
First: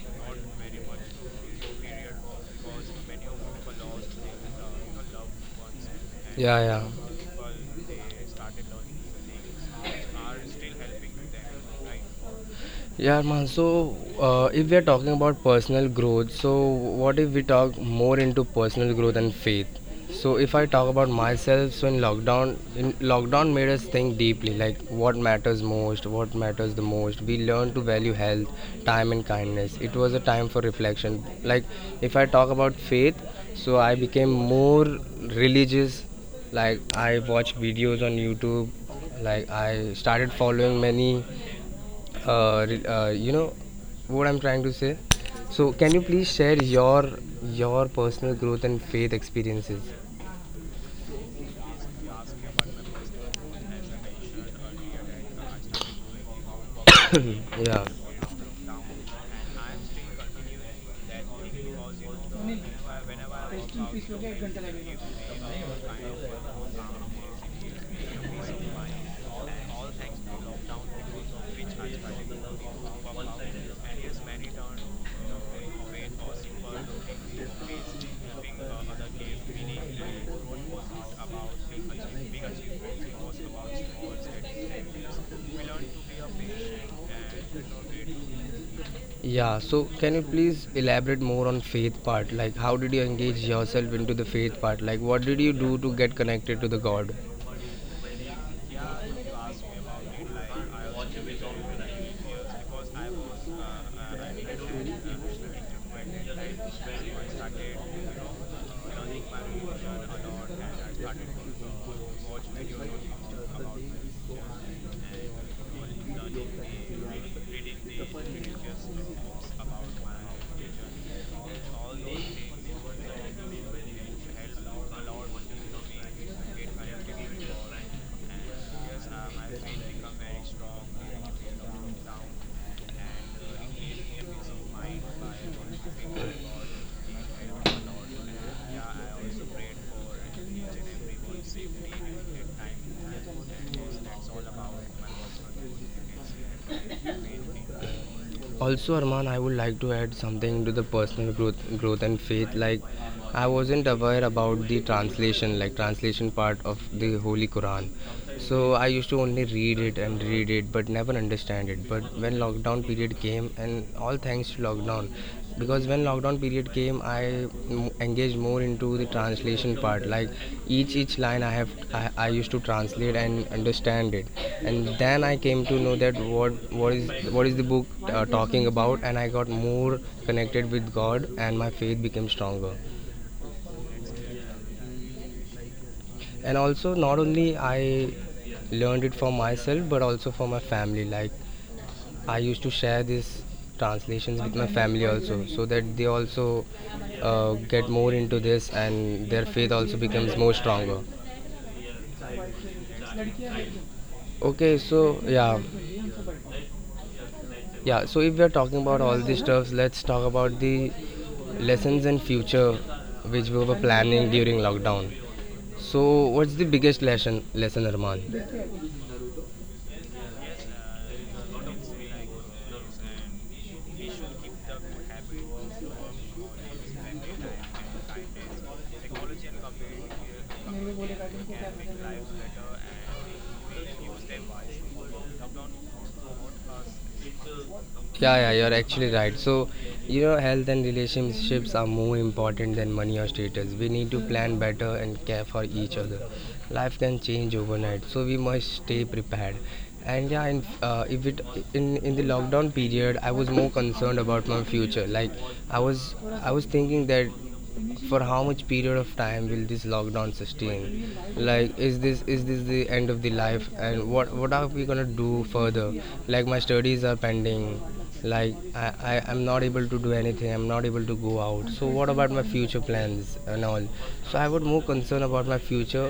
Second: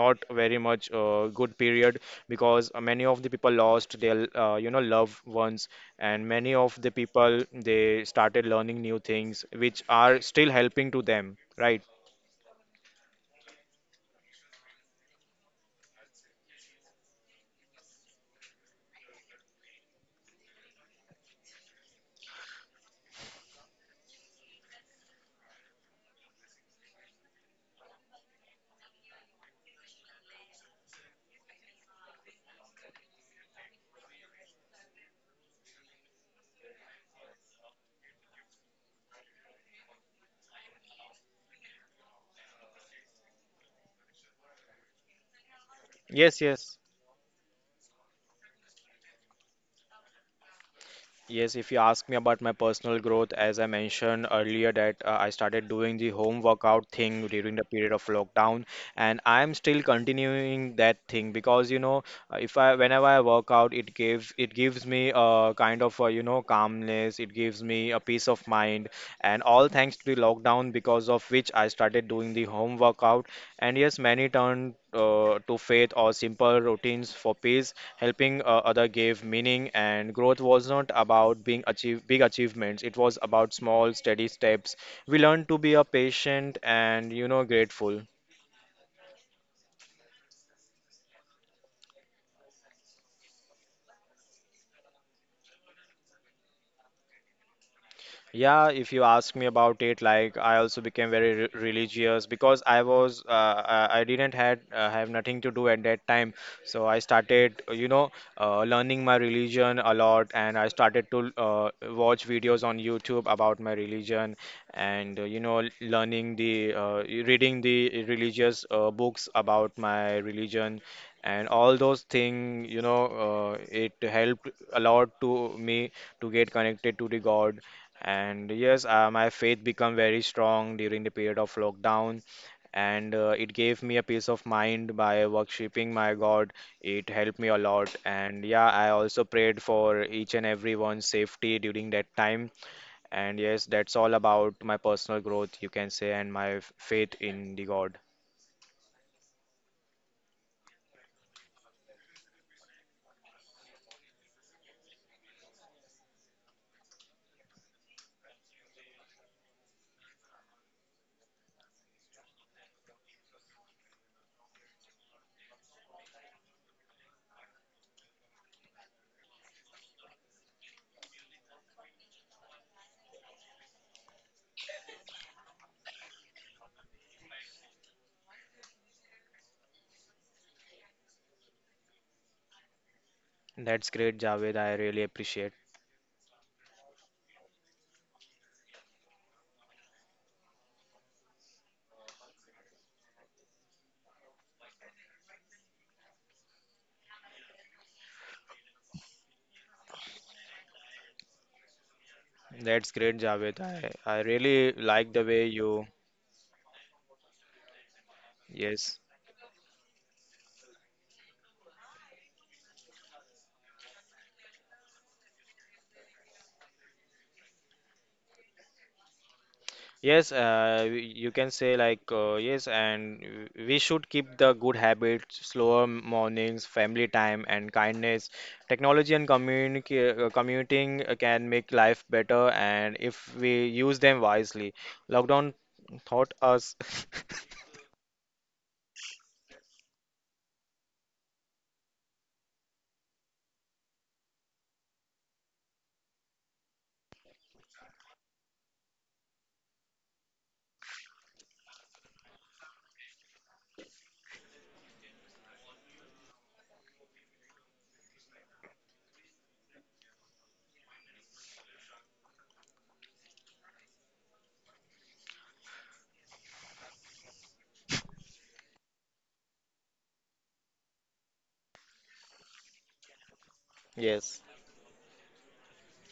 not very much uh, good period, because many of the people lost their uh, you know loved ones, and many
Yeah,
of
yeah.
the people they started learning new things which are still helping to them, right?
Yeah, man. So, uh, if we are talking about personal growth, so what if we talk more into personal growth and faith? So if I talk about myself, so in lockdown, in lockdown made us think deeply, like what matters most, what matters the most. We learned to value health, time, and kindness. It was a time for reflection. Like if I talk about faith, so I became more religious. Like I watched videos on YouTube. Like I started following many uh, re- uh, you know what I'm trying to say. So can you please
Yes,
share
yes.
your your personal growth and faith experiences?
Yes, if you ask me about my personal growth, as I mentioned earlier, that uh, I started doing the home workout thing during the
Yeah,
period of lockdown, and I'm still continuing that thing because you know, uh, if I whenever I work out, it gives it gives me a kind of uh, you know calmness, it gives me a peace of mind, and all thanks to the lockdown, because of which I started doing the home workout. And yes, many turned uh, to faith or simple routines for peace, helping uh, other gave meaning, and growth was not about being achieve big achievements, it was about small steady steps. We learned to be a patient and you know grateful.
yeah. So can you please elaborate more on faith part? Like how did you engage yourself into the faith part? Like what did you do to get connected to the God?
Yeah, if you ask me about it, like I also became very re religious, because I was uh, I I didn't had uh, have nothing to do at that time, so I started you know uh, learning my religion a lot, and I started to uh, watch videos on YouTube about my religion, and uh, you know learning the uh, reading the religious uh, books about my religion. And all those things, you know, uh, it helped a lot to me to get connected to the God. And yes, uh, my faith became very strong during the period of lockdown, and uh, it gave me a peace of mind by worshiping my God. It helped me a lot. And yeah, I also prayed for each and everyone's safety during that time. And yes, that's all about my personal growth, you can say, and my f- faith in the God.
Also, Arman, I would like to add something to the personal growth growth and faith. Like I wasn't aware about the translation, like translation part of the holy Quran. So I used to only read it and read it, but never understand it. But when lockdown period came, and all thanks to lockdown, because when lockdown period came, I engaged more into the translation part. Like each each line I have, I, I used to translate and understand it. And then I came to know that what what is what is the book uh, talking about. And I got more connected with God, and my faith became stronger.
That's great, Javed. I really appreciate.
And also, not only I learned it for myself, but also for my family. Like I used to share these translations with my family also, so that they also uh, get more into this, and their faith also becomes more stronger.
That's great, Javed. I, I really
Okay,
like
so
the way
yeah,
you,
yeah. So if we are talking
yes.
about all these stuffs, let's talk about the lessons and future which we were planning during lockdown. So what's the biggest lesson, lesson, Arman?
Yes, uh, y- you can say like uh, yes, and w- we should keep the good habits, slower mornings, family time, and kindness. Technology and communica- uh, commuting uh, can make life better, and if we use them wisely. Lockdown taught us.
Yeah, yeah, you're actually right. So you know, health and relationships are more important than money or status. We need to plan better and care for each other. Life can change overnight, so we must stay prepared. And yeah, in, uh, if it in in the lockdown period, I was more concerned about my future. Like I was I was thinking that for how much period of time will this lockdown sustain? Like is this is this the end of the life? And what what are we gonna do further? Like my studies are pending. Like I, I I'm not able to do anything. I'm not able to go out. So what about my future plans and all?
Yes.
So I was more concerned about my future,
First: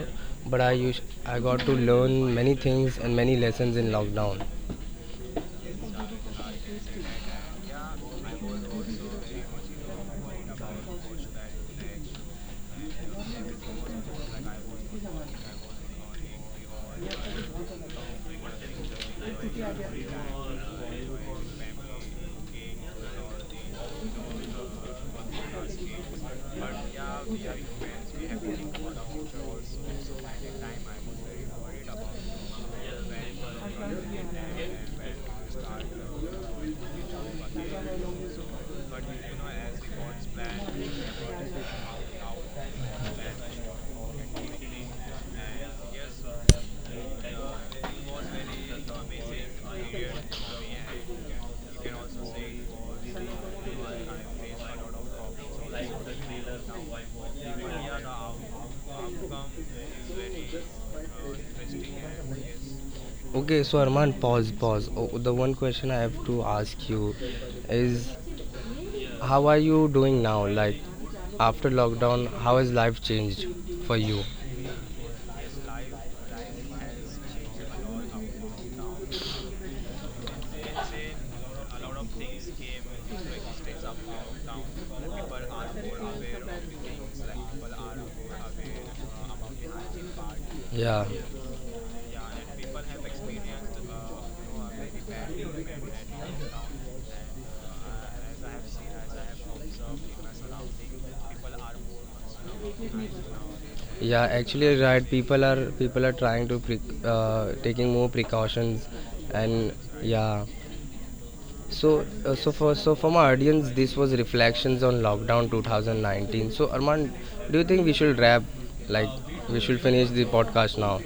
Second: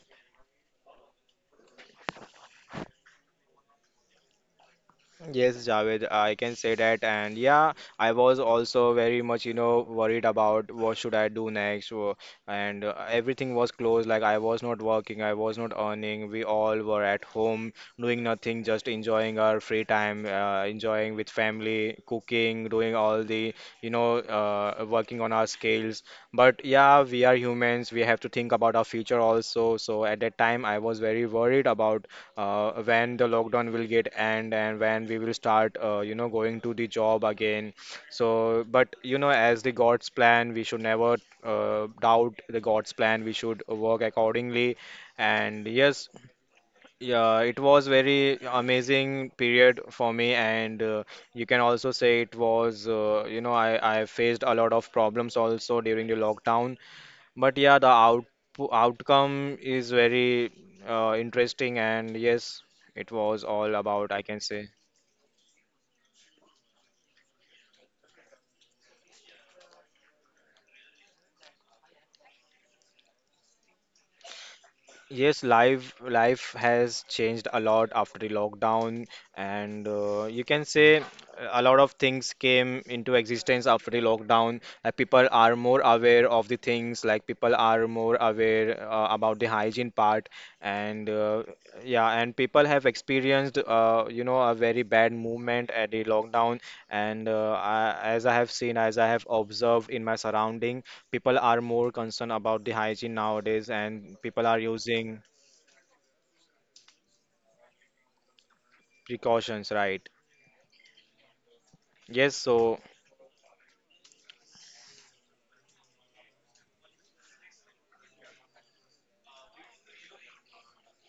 but I us I got to learn many things and many lessons in lockdown.
Yes, Javed, I can say that. And yeah, I was also very much, you know, worried about what should I do next. wo- And uh, everything was closed. Like I was not working, I was not earning. We all were at home doing nothing, just enjoying our free time, uh, enjoying with family, cooking, doing all the, you know, uh, working on our skills. But yeah, we are humans. We have to think about our future also. So at that time, I was very worried about uh, when the lockdown will get end
Yeah.
and when we will start uh, you know going to the job again. So but you know, as the God's plan, we should never uh, doubt the God's plan, we should work accordingly. And yes, yeah, it was very amazing period for me, and uh, you can also say it was uh, you know, I, I faced a lot of problems also during the lockdown, but yeah, the out outcome is very uh, interesting, and yes, it was
Okay,
all
so
about,
Arman,
I can
pause,
say.
pause. Oh, the one question I have to ask you is, how are you doing now? Like after lockdown, how has life changed for you?
Yes, life life has changed a lot after the lockdown, and uh, you can say uh, a lot of things came into existence after the lockdown. Like people are more aware of the things, like people are more aware uh, about the hygiene part,
Yeah,
and uh, yeah, and people have experienced uh, you know a very bad movement at the lockdown, and uh, I, as I have seen, as I have observed in my surrounding, people are more concerned about the hygiene nowadays, and
yeah.
people are
Actually, right.
using
People are people are trying to pre- uh, taking more precautions,
precautions,
and
right?
yeah. So
Yes,
uh, so
so
for so for my audience, this was reflections on lockdown twenty nineteen. So Arman, do you think we should wrap? Like, we should finish the podcast now?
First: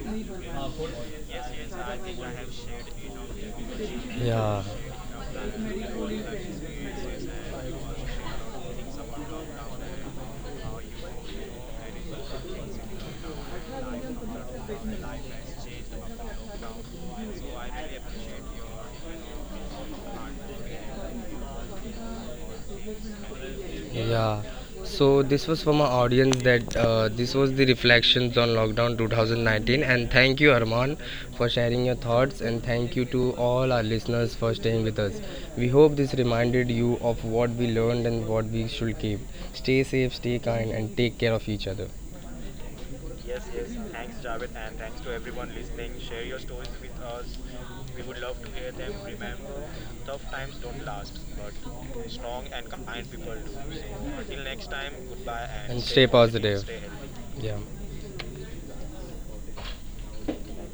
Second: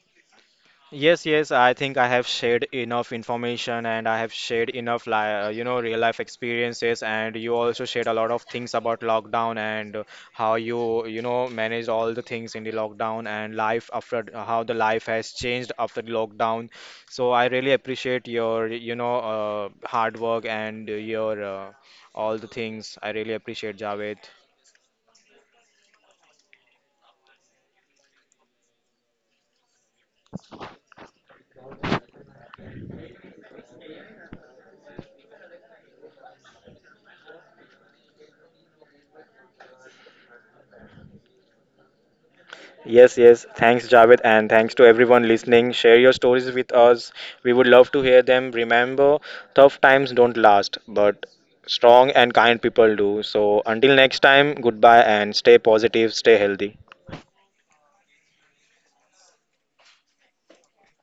yes, yes, I think I have shared enough information and I have
Yeah.
shared enough, li uh, you know, real life experiences. And you also shared a lot of things about lockdown and uh, how you, you know, manage all the things in the lockdown, and life after how the life has changed after the lockdown. So I really appreciate your, you know, uh, hard work and your uh, all the things. I really appreciate, Javed.
Yeah. So this was from our audience that uh, this was the reflections on lockdown twenty nineteen, and thank you, Arman, for sharing your thoughts, and thank you to all our listeners for staying with us. We hope this reminded you of what we learned and what we should keep. Stay safe, stay kind, and take care of each other.
Yes, yes. Thanks, Javed, and thanks to everyone listening. Share your stories with us. We would love to hear them. Remember, tough times don't last, but strong and kind people do. So, until next time, goodbye and stay positive, stay
Healthy.
healthy.
Yeah.